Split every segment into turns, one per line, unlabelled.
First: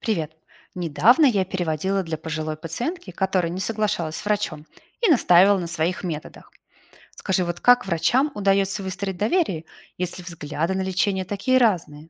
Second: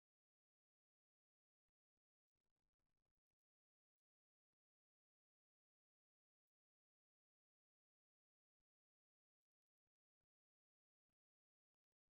Привет. Недавно я переводила для пожилой пациентки, которая не соглашалась с врачом и настаивала на своих методах. Скажи, вот как врачам удается выстроить доверие, если взгляды на лечение такие разные?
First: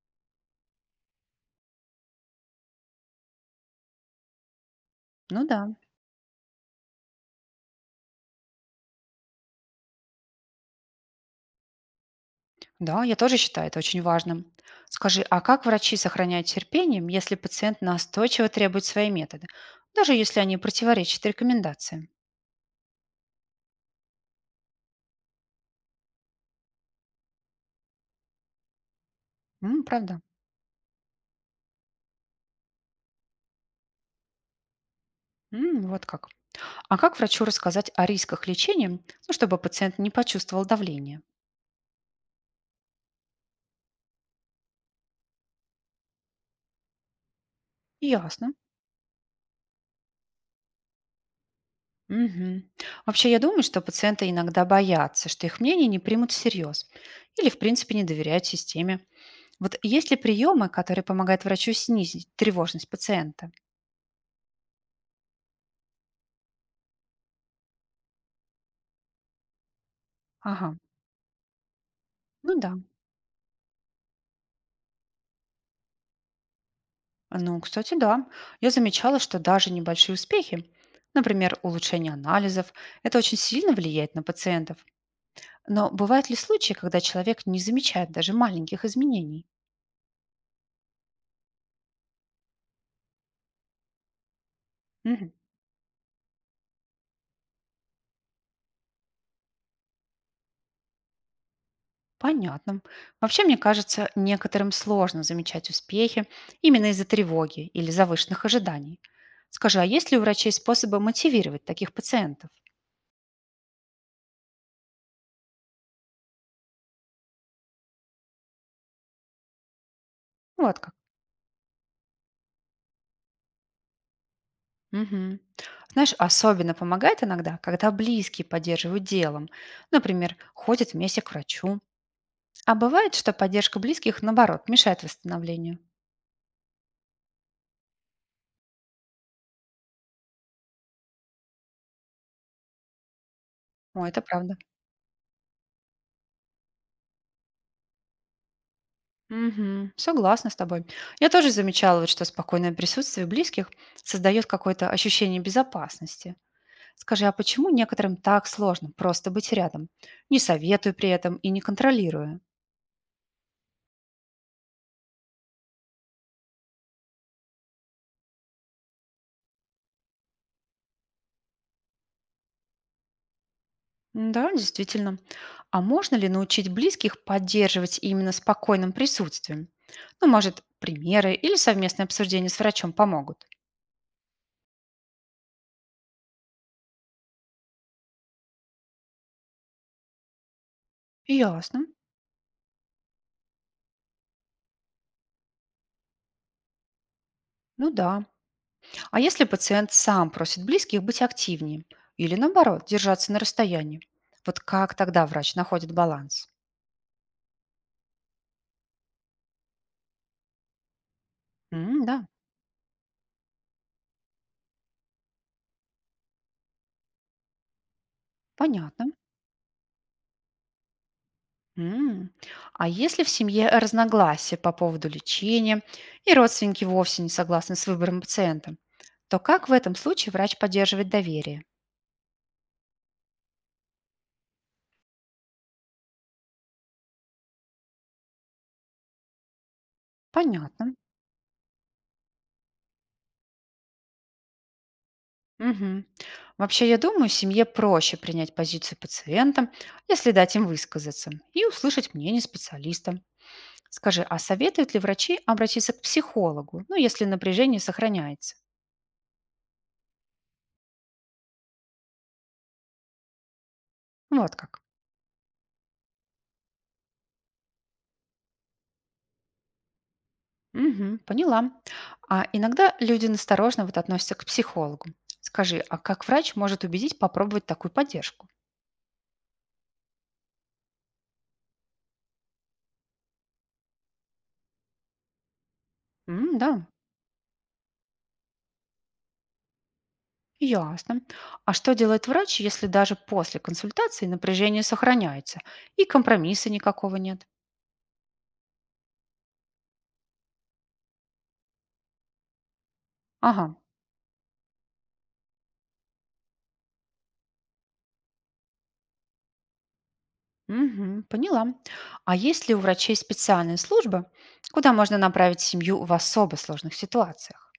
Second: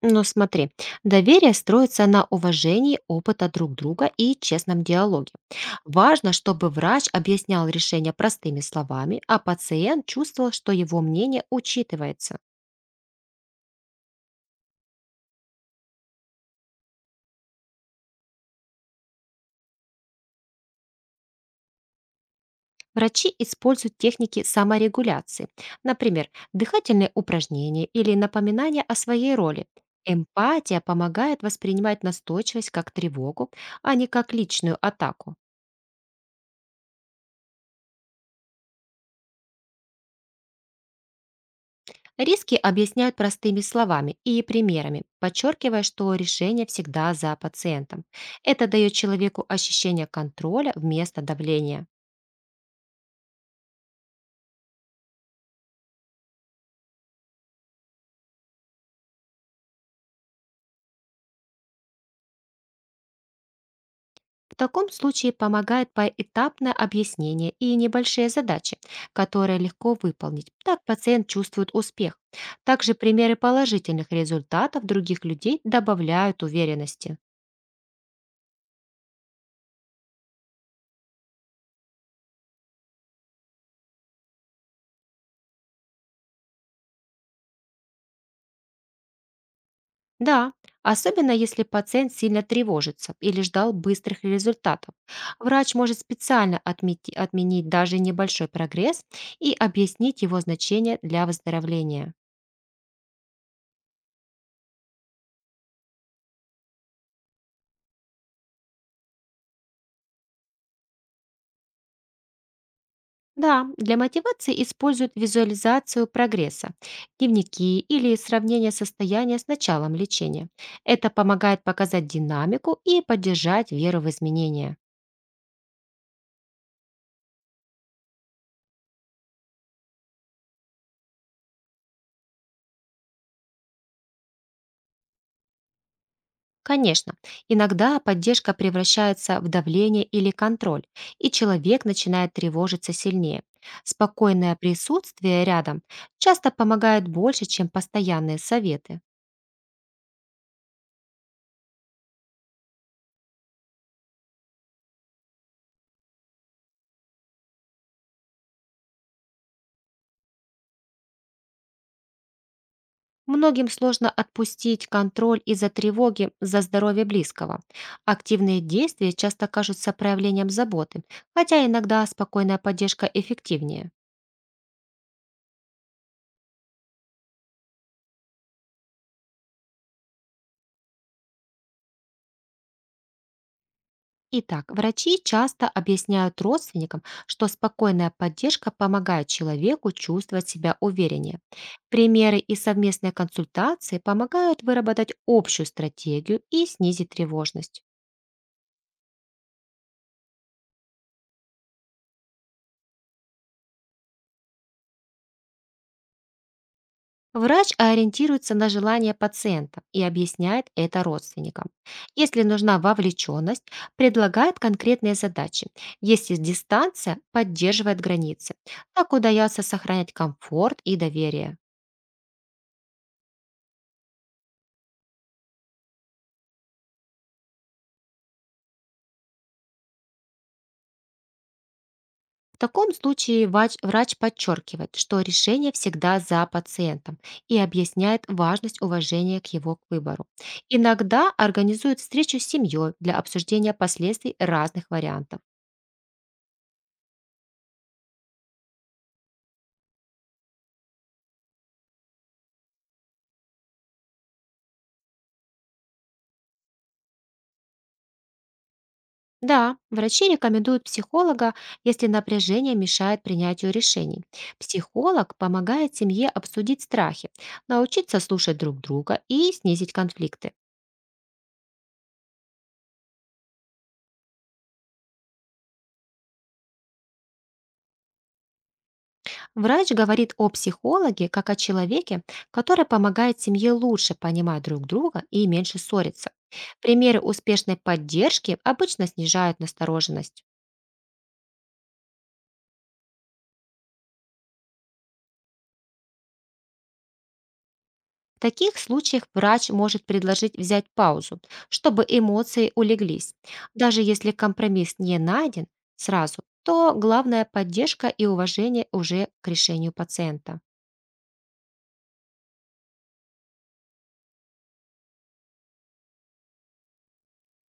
Но смотри, доверие строится на уважении опыта друг друга и честном диалоге.
Ну да.
Важно, чтобы врач объяснял решение простыми словами, а пациент чувствовал, что его мнение учитывается.
Да, я тоже считаю это очень важным. Скажи, а как врачи сохраняют терпение, если пациент настойчиво требует свои методы, даже если они противоречат рекомендациям?
Врачи используют техники саморегуляции, например, дыхательные упражнения или напоминания о своей роли.
М, правда?
Эмпатия помогает воспринимать настойчивость как тревогу, а не как личную атаку.
М, вот как. А как врачу рассказать о рисках лечения, ну, чтобы пациент не почувствовал давление?
Риски объясняют простыми словами и примерами, подчеркивая, что решение всегда за пациентом.
Ясно.
Это дает человеку ощущение контроля вместо давления.
Мгм. Вообще, я думаю, что пациенты иногда боятся, что их мнение не примут всерьез или, в принципе, не доверяют системе. Вот есть ли приемы, которые помогают врачу снизить тревожность пациента?
В таком случае помогает поэтапное объяснение и небольшие задачи, которые легко выполнить.
Ага,
Так пациент чувствует успех.
ну да.
Также примеры положительных результатов других людей добавляют уверенности.
Ну, кстати, да. Я замечала, что даже небольшие успехи, например, улучшение анализов, это очень сильно влияет на пациентов. Но бывают ли случаи, когда человек не замечает даже маленьких изменений?
Да, особенно если пациент сильно тревожится или ждал быстрых результатов. Врач может специально отменить даже небольшой прогресс и объяснить его значение для выздоровления.
Понятно. Вообще, мне кажется, некоторым сложно замечать успехи именно из-за тревоги или завышенных ожиданий. Скажи, а есть ли у врачей способы мотивировать таких пациентов?
Да, для мотивации используют визуализацию прогресса, дневники или сравнение состояния с началом лечения.
Вот как.
Это помогает показать динамику и поддержать веру в изменения.
Мгм. Знаешь, особенно помогает иногда, когда близкие поддерживают делом. Например, ходят вместе к врачу. А бывает, что поддержка близких, наоборот, мешает восстановлению.
Конечно, иногда поддержка превращается в давление или контроль, и человек начинает тревожиться сильнее.
О, это правда.
Спокойное присутствие рядом часто помогает больше, чем постоянные советы.
Мгм. Согласна с тобой. Я тоже замечала, вот, что спокойное присутствие близких создает какое-то ощущение безопасности. Скажи, а почему некоторым так сложно просто быть рядом, не советуя при этом и не контролируя?
Многим сложно отпустить контроль из-за тревоги за здоровье близкого. Активные действия часто кажутся проявлением заботы, хотя иногда спокойная поддержка эффективнее.
М, да, действительно. А можно ли научить близких поддерживать именно спокойным присутствием? Ну, может, примеры или совместное обсуждение с врачом помогут?
Итак, врачи часто объясняют родственникам, что спокойная поддержка помогает человеку чувствовать себя увереннее.
Ясно.
Примеры и совместные консультации помогают выработать общую стратегию и снизить тревожность.
Ну да. А если пациент сам просит близких быть активнее или, наоборот, держаться на расстоянии? Вот как тогда врач находит баланс?
Врач ориентируется на желания пациента и объясняет это родственникам.
М, да,
Если нужна вовлеченность, предлагает конкретные задачи. Если дистанция, поддерживает границы.
понятно.
Так удается сохранять комфорт и доверие.
М. А если в семье разногласия по поводу лечения и родственники вовсе не согласны с выбором пациента, то как в этом случае врач поддерживает доверие?
В таком случае врач подчеркивает, что решение всегда за пациентом и объясняет важность уважения к его выбору.
Понятно.
Иногда организует встречу с семьей для обсуждения последствий разных вариантов.
Мгм. Вообще, я думаю, семье проще принять позицию пациента, если дать им высказаться и услышать мнение специалиста. Скажи, а советуют ли врачи обратиться к психологу, ну, если напряжение сохраняется?
Да, врачи рекомендуют психолога, если напряжение мешает принятию решений.
Вот как.
Психолог помогает семье обсудить страхи, научиться слушать друг друга и снизить конфликты.
Мгм. Поняла. А иногда люди насторожно вот относятся к психологу. Скажи, а как врач может убедить попробовать такую поддержку?
Врач говорит о психологе как о человеке, который помогает семье лучше понимать друг друга и меньше ссориться.
М, да,
Примеры успешной поддержки обычно снижают настороженность.
ясно. А что делает врач, если даже после консультации напряжение сохраняется и компромисса никакого нет?
В таких случаях врач может предложить взять паузу, чтобы эмоции улеглись.
Ага,
Даже если компромисс не найден сразу, то главная поддержка и уважение уже к решению пациента.
мгм, поняла. А есть ли у врачей специальная служба, куда можно направить семью в особо сложных ситуациях?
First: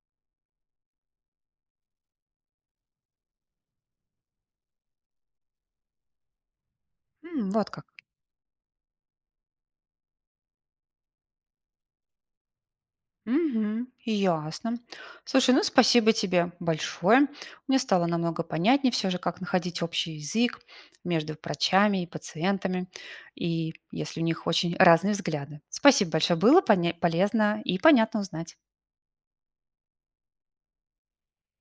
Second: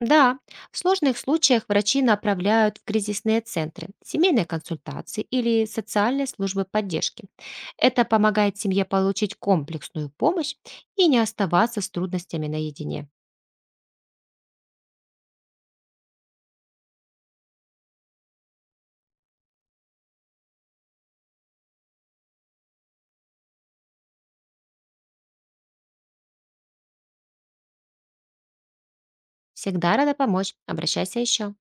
Да, в сложных случаях врачи направляют в кризисные центры, семейные консультации или социальные службы поддержки.
М, вот как.
Это помогает семье получить комплексную помощь и не оставаться с трудностями наедине.
Мгм. Ясно. Слушай, ну спасибо тебе большое. Мне стало намного понятнее все же, как находить общий язык между врачами и пациентами, и если у них очень разные взгляды. Спасибо большое, было полезно и понятно узнать.
Всегда рада помочь. Обращайся еще.